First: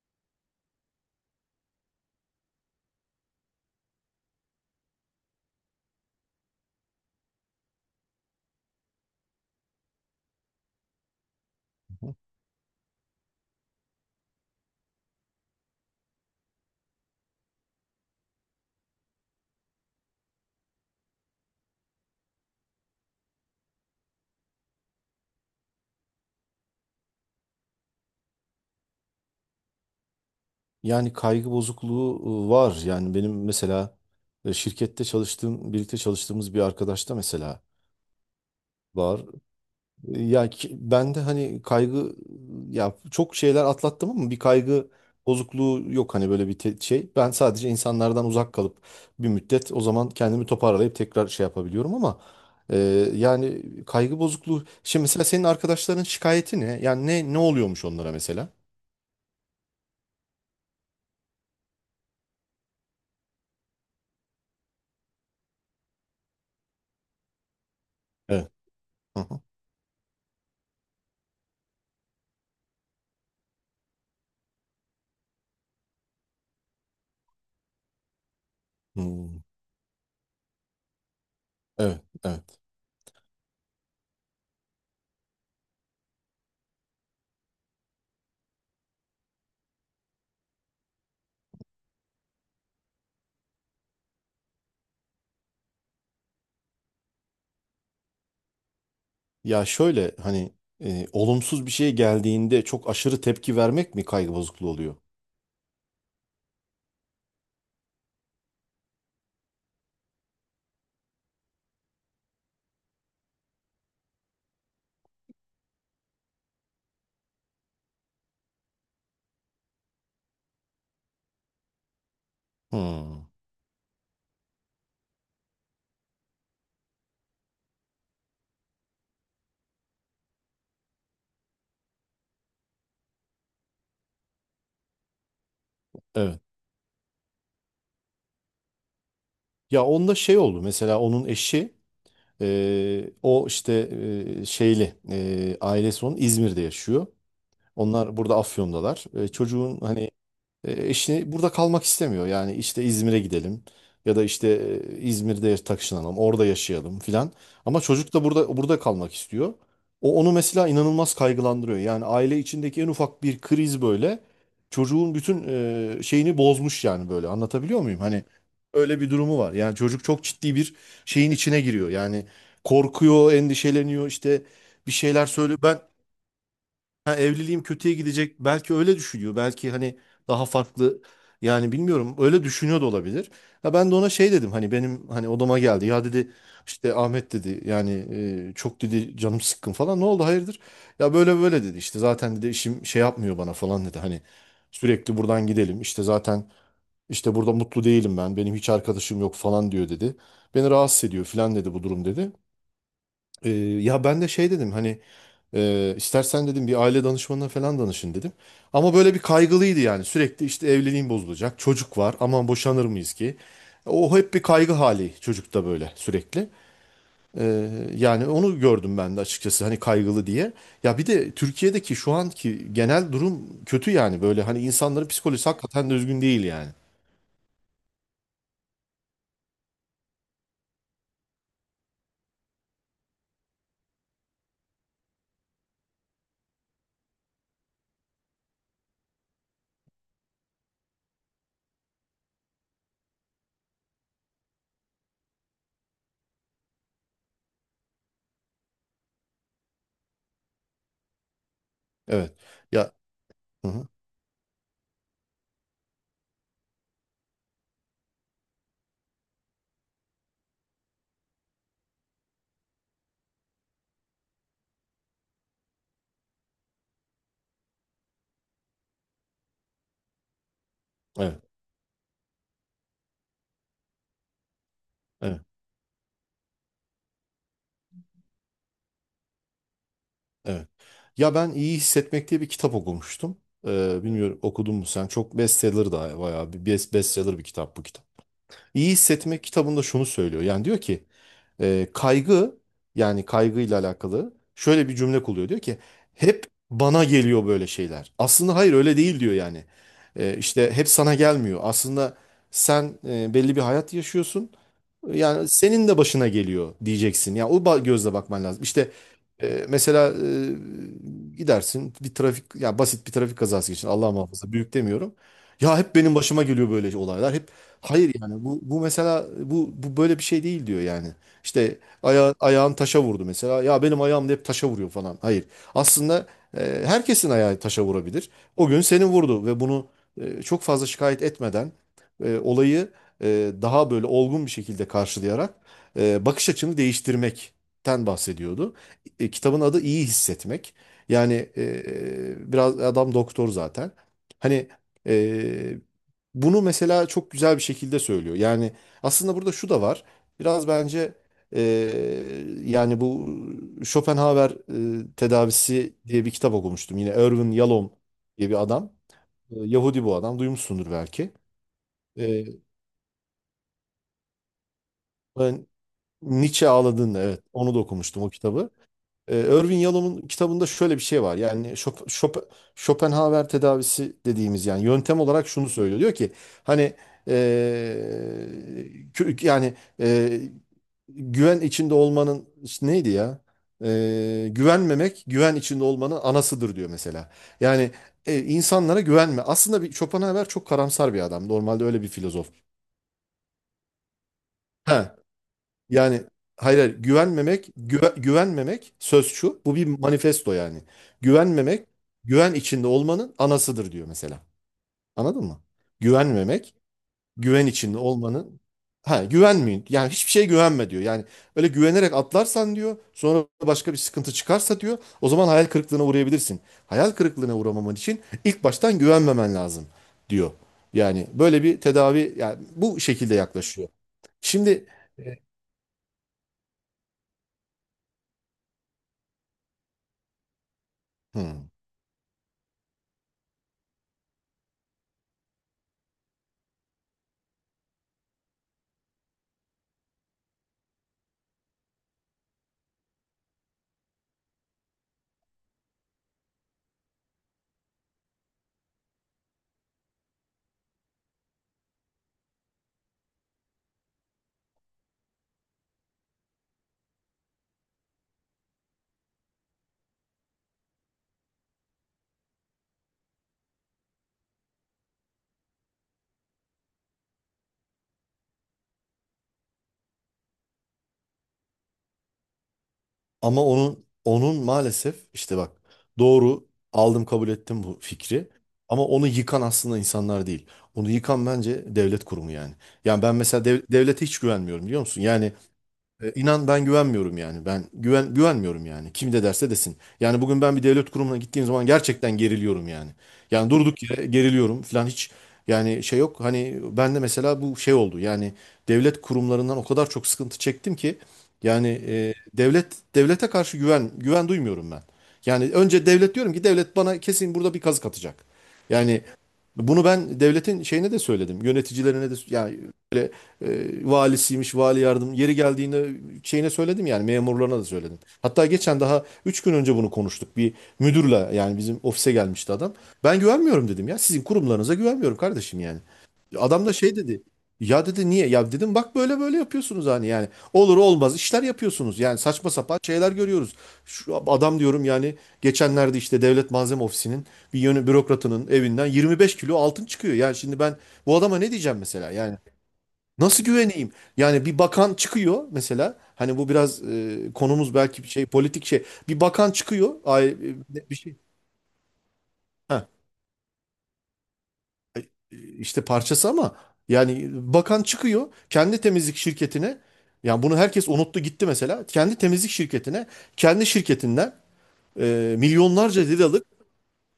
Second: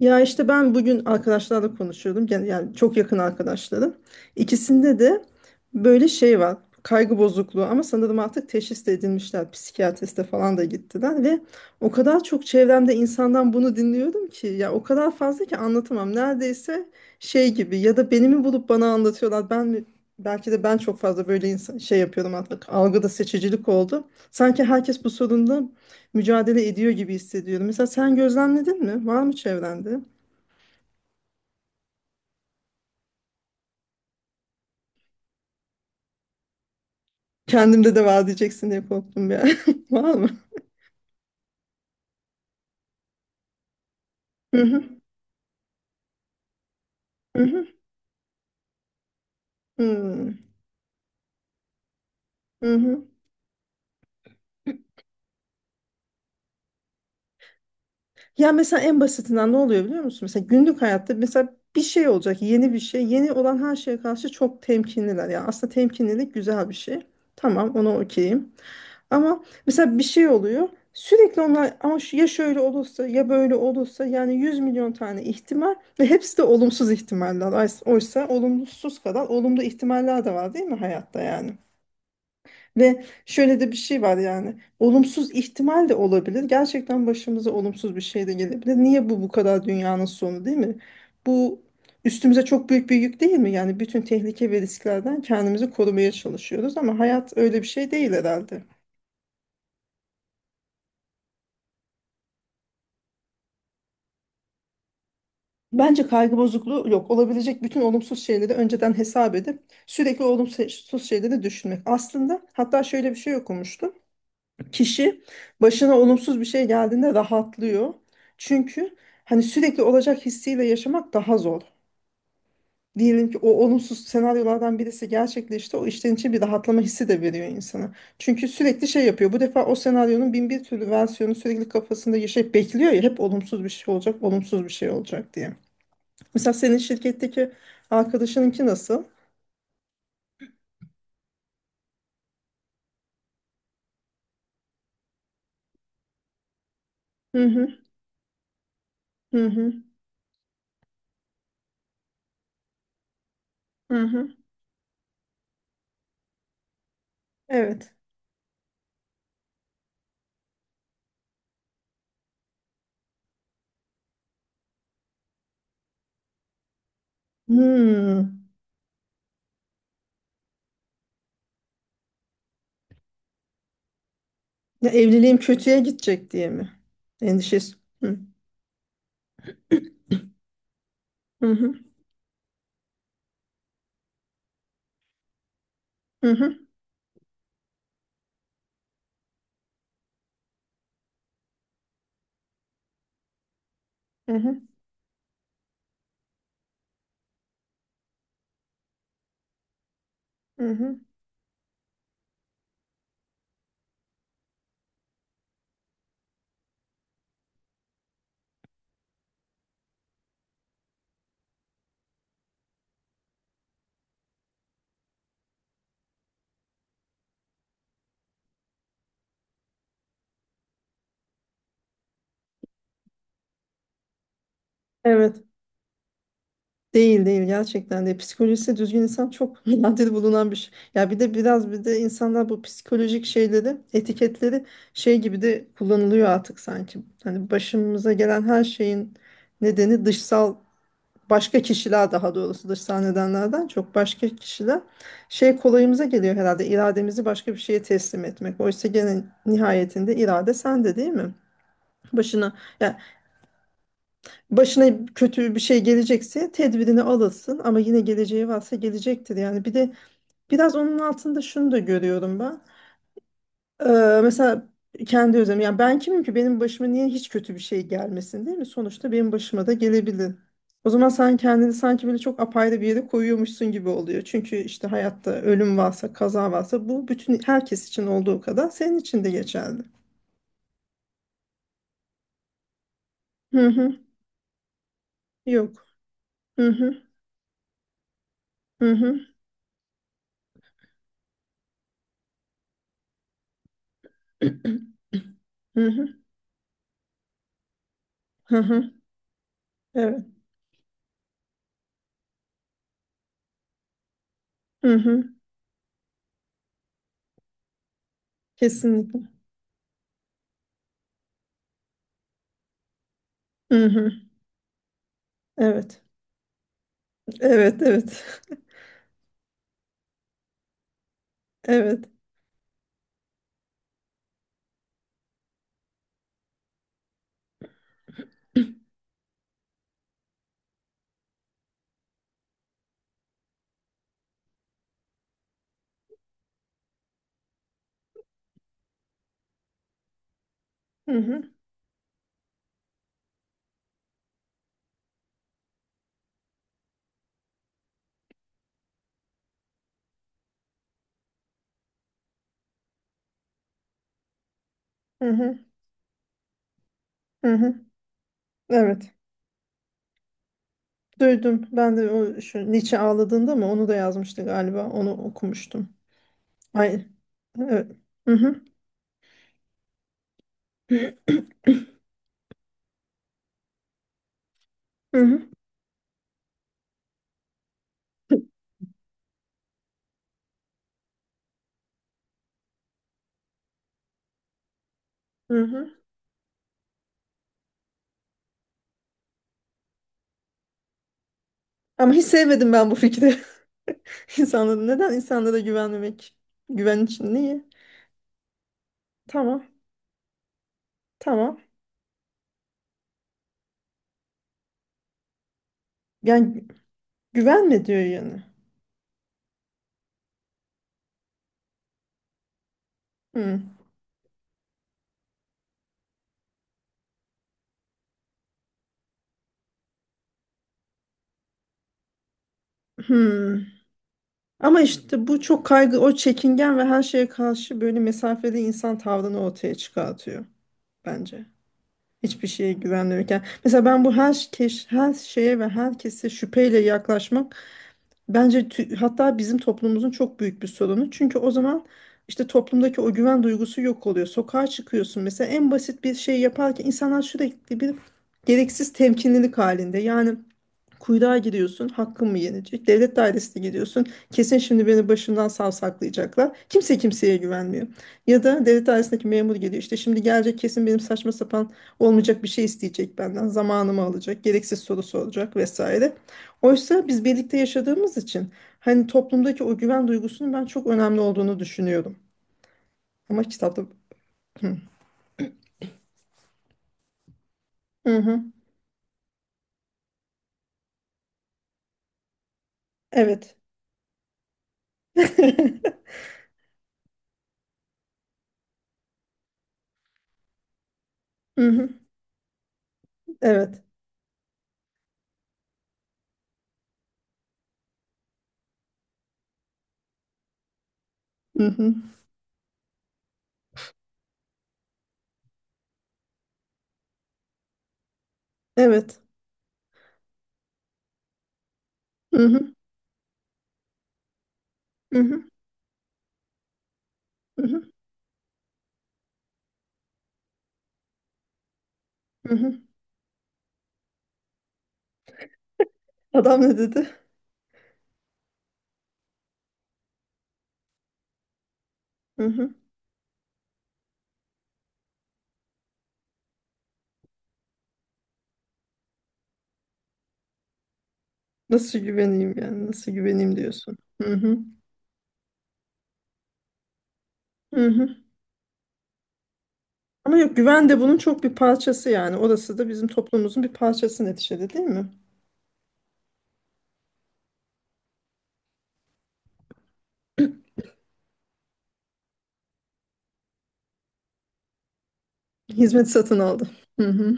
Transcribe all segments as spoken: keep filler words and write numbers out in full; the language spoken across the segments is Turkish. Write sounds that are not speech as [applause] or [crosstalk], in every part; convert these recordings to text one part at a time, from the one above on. Ya işte ben bugün arkadaşlarla konuşuyordum. Gen- Yani çok yakın arkadaşlarım. İkisinde de böyle şey var. Kaygı bozukluğu ama sanırım artık teşhis de edilmişler. Psikiyatriste falan da gittiler ve o kadar çok çevremde insandan bunu dinliyorum ki ya o kadar fazla ki anlatamam. Neredeyse şey gibi ya da beni mi bulup bana anlatıyorlar. Ben mi belki de ben çok fazla böyle insan, şey yapıyorum artık. Algıda seçicilik oldu. Sanki herkes bu sorunla mücadele ediyor gibi hissediyorum. Mesela sen gözlemledin mi? Var mı çevrende? Yani kaygı bozukluğu e, var. Yani benim mesela e, şirkette çalıştığım, birlikte çalıştığımız bir arkadaşta mesela Kendimde de vaat diyeceksin diye var. korktum ya. [laughs] Var E, mı? Ya ki- ben de hani kaygı ya çok şeyler atlattım ama bir Hı hı. kaygı bozukluğu yok hani böyle bir te- şey. Ben Hı hı. sadece insanlardan uzak kalıp bir müddet o zaman Hı kendimi toparlayıp tekrar şey yapabiliyorum ama hı. e, Hı. yani kaygı bozukluğu. Şimdi mesela senin arkadaşların şikayeti ne? Yani ne ne oluyormuş onlara mesela? Ya mesela en basitinden ne oluyor biliyor musun? Mesela günlük hayatta mesela bir şey olacak, yeni bir şey. Yeni olan her şeye karşı çok temkinliler. Ya aslında temkinlilik güzel bir şey. Tamam, ona Evet. okeyim. Hı hı. Ama mesela bir şey oluyor. Sürekli onlar ama şu- ya şöyle olursa ya böyle olursa yani yüz milyon tane ihtimal ve hepsi de olumsuz ihtimaller. Oysa oysa olumsuz kadar Hmm. olumlu ihtimaller de var değil mi hayatta yani? Evet, evet. Ve şöyle de bir şey var yani. Olumsuz ihtimal de olabilir. Gerçekten başımıza olumsuz bir şey de gelebilir. Niye bu bu kadar dünyanın sonu değil mi? Bu üstümüze çok büyük bir yük değil mi? Yani bütün tehlike ve risklerden kendimizi korumaya çalışıyoruz ama hayat öyle bir şey değil herhalde. Ya şöyle hani e, olumsuz bir şey geldiğinde çok aşırı tepki vermek mi kaygı bozukluğu oluyor? Bence kaygı bozukluğu yok. Olabilecek bütün olumsuz şeyleri önceden hesap edip sürekli olumsuz şeyleri düşünmek. Aslında hatta şöyle bir şey okumuştum. Kişi başına olumsuz bir şey geldiğinde rahatlıyor. Çünkü hani sürekli olacak hissiyle yaşamak daha zor. Hmm, Diyelim ki o olumsuz senaryolardan birisi gerçekleşti. O işten için bir rahatlama hissi de veriyor insana. Çünkü sürekli şey yapıyor. Bu defa o senaryonun bin bir türlü versiyonu sürekli kafasında yaşayıp bekliyor ya hep olumsuz bir şey olacak, olumsuz bir şey olacak diye. evet. Mesela senin şirketteki arkadaşınınki nasıl? Ya onda şey oldu mesela onun eşi e, o işte e, şeyli e, ailesi onun İzmir'de yaşıyor. Hı, hı Onlar burada Afyon'dalar. E, hı, hı çocuğun hani E, eşi burada kalmak istemiyor. Yani işte İzmir'e gidelim hı, ya da hı. işte e, İzmir'de taşınalım, orada yaşayalım filan. Ama Evet. çocuk da burada burada kalmak istiyor. O onu mesela inanılmaz kaygılandırıyor. Yani aile içindeki en ufak bir kriz böyle çocuğun bütün e, şeyini bozmuş yani böyle. Anlatabiliyor muyum? Hani Hmm. öyle bir durumu var. Yani çocuk çok ciddi bir şeyin içine giriyor. Yani korkuyor, endişeleniyor işte Ya bir şeyler evliliğim söylüyor. Ben kötüye gidecek diye mi? Ha, evliliğim Endişesi. kötüye Hı. gidecek. Belki öyle düşünüyor. Belki hani daha farklı Hı yani hı. bilmiyorum öyle düşünüyor da olabilir. Ha, ben de ona şey dedim hani benim hani odama geldi. Ya Hı dedi hı. işte Ahmet dedi yani e, çok dedi canım sıkkın falan. Ne oldu hayırdır? Ya böyle böyle dedi işte zaten dedi işim şey yapmıyor bana falan dedi. Hani Hı hı. sürekli buradan gidelim işte zaten işte burada mutlu değilim ben. Benim hiç arkadaşım yok falan diyor dedi. Hı Beni hı. rahatsız ediyor falan dedi bu durum dedi. E, Ya ben de şey dedim hani ee, istersen dedim bir aile danışmanına falan danışın dedim. Ama böyle bir kaygılıydı yani. Sürekli işte evliliğim bozulacak. Çocuk var. Aman boşanır mıyız ki? O hep bir kaygı hali çocukta böyle sürekli. Ee, yani onu gördüm ben de açıkçası hani kaygılı diye. Ya bir de Türkiye'deki şu anki genel durum kötü yani. Böyle hani insanların Evet. psikolojisi hakikaten düzgün değil yani. Değil değil, gerçekten de psikolojisi düzgün insan çok [laughs] nadir bulunan bir şey. Ya bir de biraz bir de insanlar bu psikolojik şeyleri, etiketleri şey gibi de kullanılıyor artık sanki. Hani başımıza gelen her şeyin nedeni dışsal, başka kişiler, daha doğrusu dışsal nedenlerden çok başka kişiler, şey kolayımıza geliyor herhalde irademizi başka bir şeye teslim etmek. Oysa gene nihayetinde irade sende değil mi? Evet. Başına Ya. yani Hı hı. başına kötü bir şey gelecekse tedbirini alırsın ama yine geleceği varsa gelecektir. Yani bir de biraz onun altında şunu da görüyorum ben. Ee, mesela kendi özelim. Yani ben kimim ki benim başıma niye hiç kötü bir şey gelmesin değil mi? Sonuçta benim başıma da gelebilir. O zaman sen Evet. kendini sanki böyle çok apayrı bir yere koyuyormuşsun gibi oluyor. Çünkü işte hayatta Evet. ölüm varsa, kaza varsa bu bütün herkes için olduğu kadar senin için de geçerli. Evet. Ya ben iyi hissetmek diye bir kitap okumuştum. Hı hı. Ee, bilmiyorum okudun mu sen? Çok Yok. bestseller da bayağı bir Hı best- hı. bestseller bir kitap bu kitap. İyi Hı hı. hissetmek kitabında şunu söylüyor. Yani diyor ki e, kaygı yani kaygıyla alakalı şöyle bir cümle kuruyor. Diyor [clears throat] ki Hı hı. hep bana geliyor böyle şeyler. Aslında Hı hayır hı. öyle değil diyor yani. Evet. E, işte hep sana gelmiyor. Aslında sen e, belli bir hayat yaşıyorsun. Hı hı. Yani senin de başına geliyor diyeceksin. Ya o ba- gözle bakman lazım. İşte Kesinlikle. e, mesela e, gidersin bir trafik ya basit bir trafik kazası Hı geçirdin. Allah hı. muhafaza büyük demiyorum. Ya hep Evet. benim başıma geliyor böyle olaylar. Hep Evet, hayır evet. yani [laughs] bu bu mesela bu bu böyle bir şey değil diyor yani. İşte Evet. aya, ayağın taşa vurdu mesela. Ya benim ayağım da hep taşa vuruyor falan. Hayır. Aslında e, herkesin ayağı taşa vurabilir. O gün senin vurdu ve bunu e, çok fazla şikayet etmeden e, olayı e, daha böyle olgun bir şekilde karşılayarak e, bakış açını değiştirmekten bahsediyordu. E, kitabın adı İyi Hissetmek. Hı Yani hı. e, e, biraz adam doktor zaten. Hani e, bunu mesela çok güzel bir şekilde söylüyor. Yani aslında burada şu da var. Biraz bence e, yani bu Schopenhauer e, Hı hı. tedavisi diye bir kitap okumuştum. Yine Erwin Hı hı. Yalom diye bir adam. Evet. E, Yahudi bu adam. Duymuşsundur belki. Duydum. Ben de o E, şu Nietzsche ağladığında mı onu da yazmıştı galiba. Onu ben- okumuştum. Nietzsche Ay, ağladığında evet onu da evet. okumuştum o Hı hı. kitabı. Ee, Irving Yalom'un kitabında şöyle bir şey var. Yani Schop- Schop- Schopenhauer tedavisi dediğimiz yani yöntem Hı hı. olarak şunu söylüyor. Diyor ki hani ee, kö- yani ee, güven içinde olmanın işte neydi ya? Ee, güvenmemek güven Hı içinde hı. olmanın anasıdır diyor mesela. Yani e, insanlara güvenme. Aslında bir Schopenhauer çok karamsar bir adam. Normalde öyle bir Ama hiç filozof. sevmedim ben bu fikri. [laughs] İnsanlara He. neden insanlara Yani güvenmemek? hayır, hayır Güven için niye? güvenmemek, güve- güvenmemek söz şu. Tamam. Bu bir manifesto yani. Tamam. Güvenmemek güven içinde olmanın anasıdır diyor mesela. Anladın mı? Yani Güvenmemek güven güvenme içinde diyor yani. olmanın ha güvenmeyin. Yani hiçbir şeye güvenme diyor. Yani öyle güvenerek atlarsan diyor, sonra Hı. başka bir sıkıntı çıkarsa diyor, o zaman hayal kırıklığına uğrayabilirsin. Hayal kırıklığına uğramaman için ilk baştan güvenmemen lazım diyor. Yani böyle bir tedavi yani bu şekilde Hı. yaklaşıyor. Ama Şimdi işte bu çok kaygı, o çekingen ve her şeye karşı böyle mesafeli insan tavrını ortaya çıkartıyor bence. hı. Hiçbir şeye güvenmiyorken. Mesela ben bu her, keş, her şeye ve herkese şüpheyle yaklaşmak bence tü- hatta bizim toplumumuzun çok büyük bir sorunu. Çünkü o zaman işte toplumdaki o güven duygusu yok oluyor. Sokağa çıkıyorsun mesela en basit bir şey yaparken insanlar sürekli bir gereksiz temkinlilik halinde. Yani kuyruğa giriyorsun, hakkın mı yenecek? Devlet dairesine gidiyorsun, kesin şimdi beni başımdan savsaklayacaklar. Kimse kimseye güvenmiyor. Ya da devlet dairesindeki memur geliyor, işte şimdi gelecek kesin benim saçma sapan olmayacak bir şey isteyecek benden, zamanımı alacak, gereksiz soru soracak vesaire. Oysa biz birlikte yaşadığımız için hani toplumdaki o güven duygusunun ben çok önemli olduğunu düşünüyorum. Ama Ama kitapta... onun onun maalesef işte bak doğru aldım kabul ettim bu Hı hı. fikri. Ama onu yıkan aslında insanlar değil. Onu yıkan bence devlet kurumu yani. Yani ben Evet. mesela dev- devlete hiç güvenmiyorum biliyor musun? [laughs] Yani e, inan ben güvenmiyorum yani. Ben güven güvenmiyorum yani. Kim de derse desin. Yani bugün ben bir devlet kurumuna gittiğim Hı zaman hı. gerçekten geriliyorum yani. Yani Evet. durduk yere geriliyorum falan hiç yani şey yok. Hani ben de mesela bu şey oldu. Yani devlet kurumlarından o kadar çok sıkıntı çektim ki Hı hı. yani e, devlet devlete karşı güven güven duymuyorum ben. Yani önce devlet diyorum ki devlet bana kesin burada bir kazık atacak. Evet. Yani bunu ben devletin şeyine de söyledim. Yöneticilerine de Hı hı. yani e, valisiymiş, vali Hı yardım. hı. Yeri geldiğinde şeyine söyledim yani Hı memurlarına da hı. söyledim. Hatta geçen daha üç gün önce bunu konuştuk. Bir müdürle yani bizim ofise Hı gelmişti hı. adam. Ben güvenmiyorum dedim ya. Sizin kurumlarınıza güvenmiyorum kardeşim yani. Adam ne Adam da dedi? şey dedi. Ya dedi niye? Ya dedim bak böyle böyle yapıyorsunuz hani yani. Olur olmaz işler yapıyorsunuz. Yani Hı saçma hı. sapan şeyler görüyoruz. Şu adam diyorum yani geçenlerde işte Devlet Malzeme Ofisi'nin bir yönü bürokratının evinden yirmi beş kilo altın çıkıyor. Yani şimdi ben bu adama ne Nasıl diyeceğim mesela? güveneyim Yani yani? Nasıl güveneyim nasıl diyorsun. güveneyim? Hı hı. Yani bir bakan çıkıyor mesela. Hani bu biraz e, Hı konumuz hı. belki bir şey politik şey. Bir bakan çıkıyor. Ama Ay, yok, güven de e, bir bunun şey. çok bir parçası yani. Orası da bizim Ha, toplumumuzun bir parçası neticede değil mi? e, işte parçası ama yani bakan çıkıyor kendi temizlik şirketine. Yani bunu herkes unuttu gitti mesela. Kendi temizlik şirketine, kendi şirketinden e, Hizmet milyonlarca satın liralık aldı. Hı hı.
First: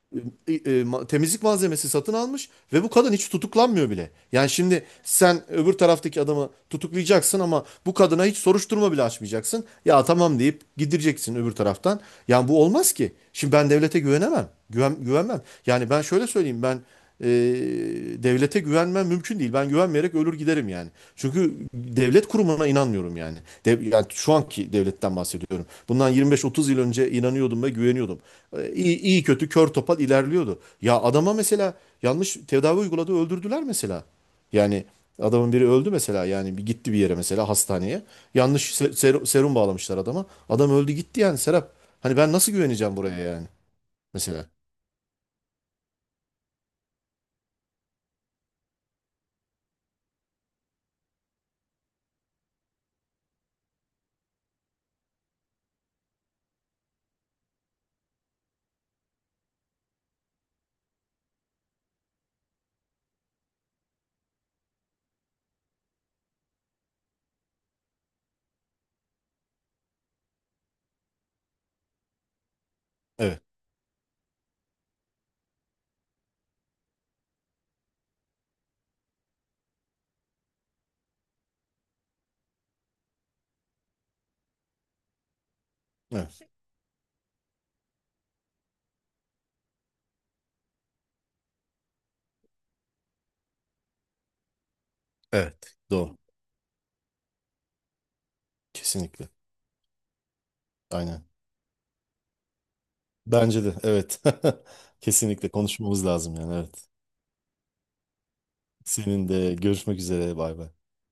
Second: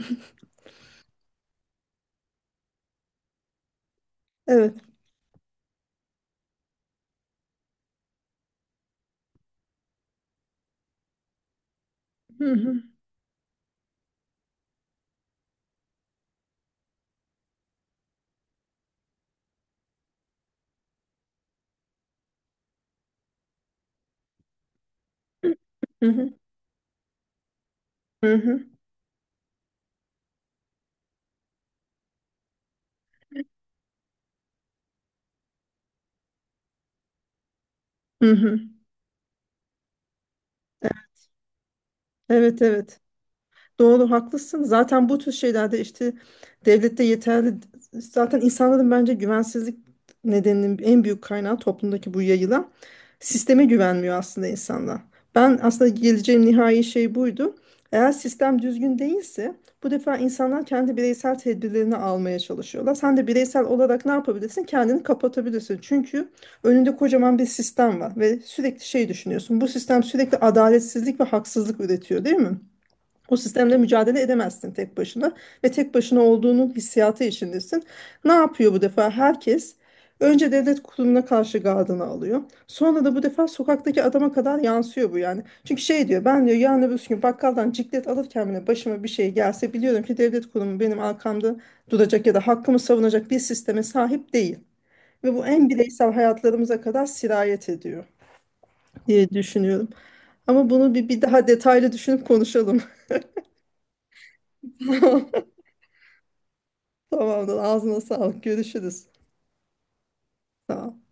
e, e, temizlik malzemesi satın almış ve bu kadın hiç tutuklanmıyor bile. Yani Evet. şimdi sen öbür taraftaki adamı tutuklayacaksın ama bu kadına hiç soruşturma bile açmayacaksın. Ya tamam deyip gidireceksin öbür taraftan. Yani Hı bu hı. olmaz ki. Şimdi ben devlete güvenemem. Güven, güvenmem. Yani ben şöyle söyleyeyim ben e, devlete güvenmem mümkün değil. Ben güvenmeyerek ölür giderim yani. Çünkü devlet kurumuna inanmıyorum yani. Dev, yani şu anki devletten bahsediyorum. Hı Bundan hı. yirmi beş otuz yıl önce inanıyordum ve güveniyordum. Hı hı. E, İyi, iyi kötü kör topal ilerliyordu. Ya adama mesela yanlış tedavi uyguladı öldürdüler mesela. Yani adamın biri öldü mesela yani bir gitti bir yere mesela hastaneye. Hı hı. Yanlış se- ser- serum bağlamışlar adama. Adam öldü gitti yani Serap. Hani ben nasıl Evet, güveneceğim evet. buraya yani Doğru, mesela. haklısın. Zaten bu tür şeylerde işte devlette yeterli, zaten insanların bence güvensizlik nedeninin en büyük kaynağı toplumdaki bu yayılan sisteme güvenmiyor aslında insanlar. Ben aslında geleceğim nihai şey buydu. Eğer sistem düzgün değilse bu defa insanlar kendi bireysel tedbirlerini almaya çalışıyorlar. Sen de bireysel olarak ne yapabilirsin? Kendini kapatabilirsin. Çünkü önünde kocaman bir sistem var ve sürekli şey düşünüyorsun. Bu sistem sürekli adaletsizlik ve haksızlık üretiyor, değil mi? O Evet. sistemle mücadele edemezsin tek başına ve tek başına olduğunun hissiyatı içindesin. Ne yapıyor bu defa? Herkes önce devlet kurumuna karşı gardını alıyor. Sonra da bu defa sokaktaki adama kadar yansıyor bu yani. Çünkü şey diyor, Evet. ben diyor yarın öbür gün bakkaldan ciklet alırken bile başıma bir şey gelse biliyorum ki devlet kurumu benim arkamda duracak ya da hakkımı savunacak bir sisteme sahip değil. Ve bu en Evet. bireysel Doğru. hayatlarımıza kadar sirayet ediyor Kesinlikle. diye düşünüyorum. Ama bunu bir, bir Aynen. daha detaylı düşünüp konuşalım. Bence de evet. [laughs] [laughs] Kesinlikle konuşmamız lazım yani evet. Tamamdır. Ağzına sağlık. Görüşürüz. Senin de görüşmek üzere bay bay. Tamam.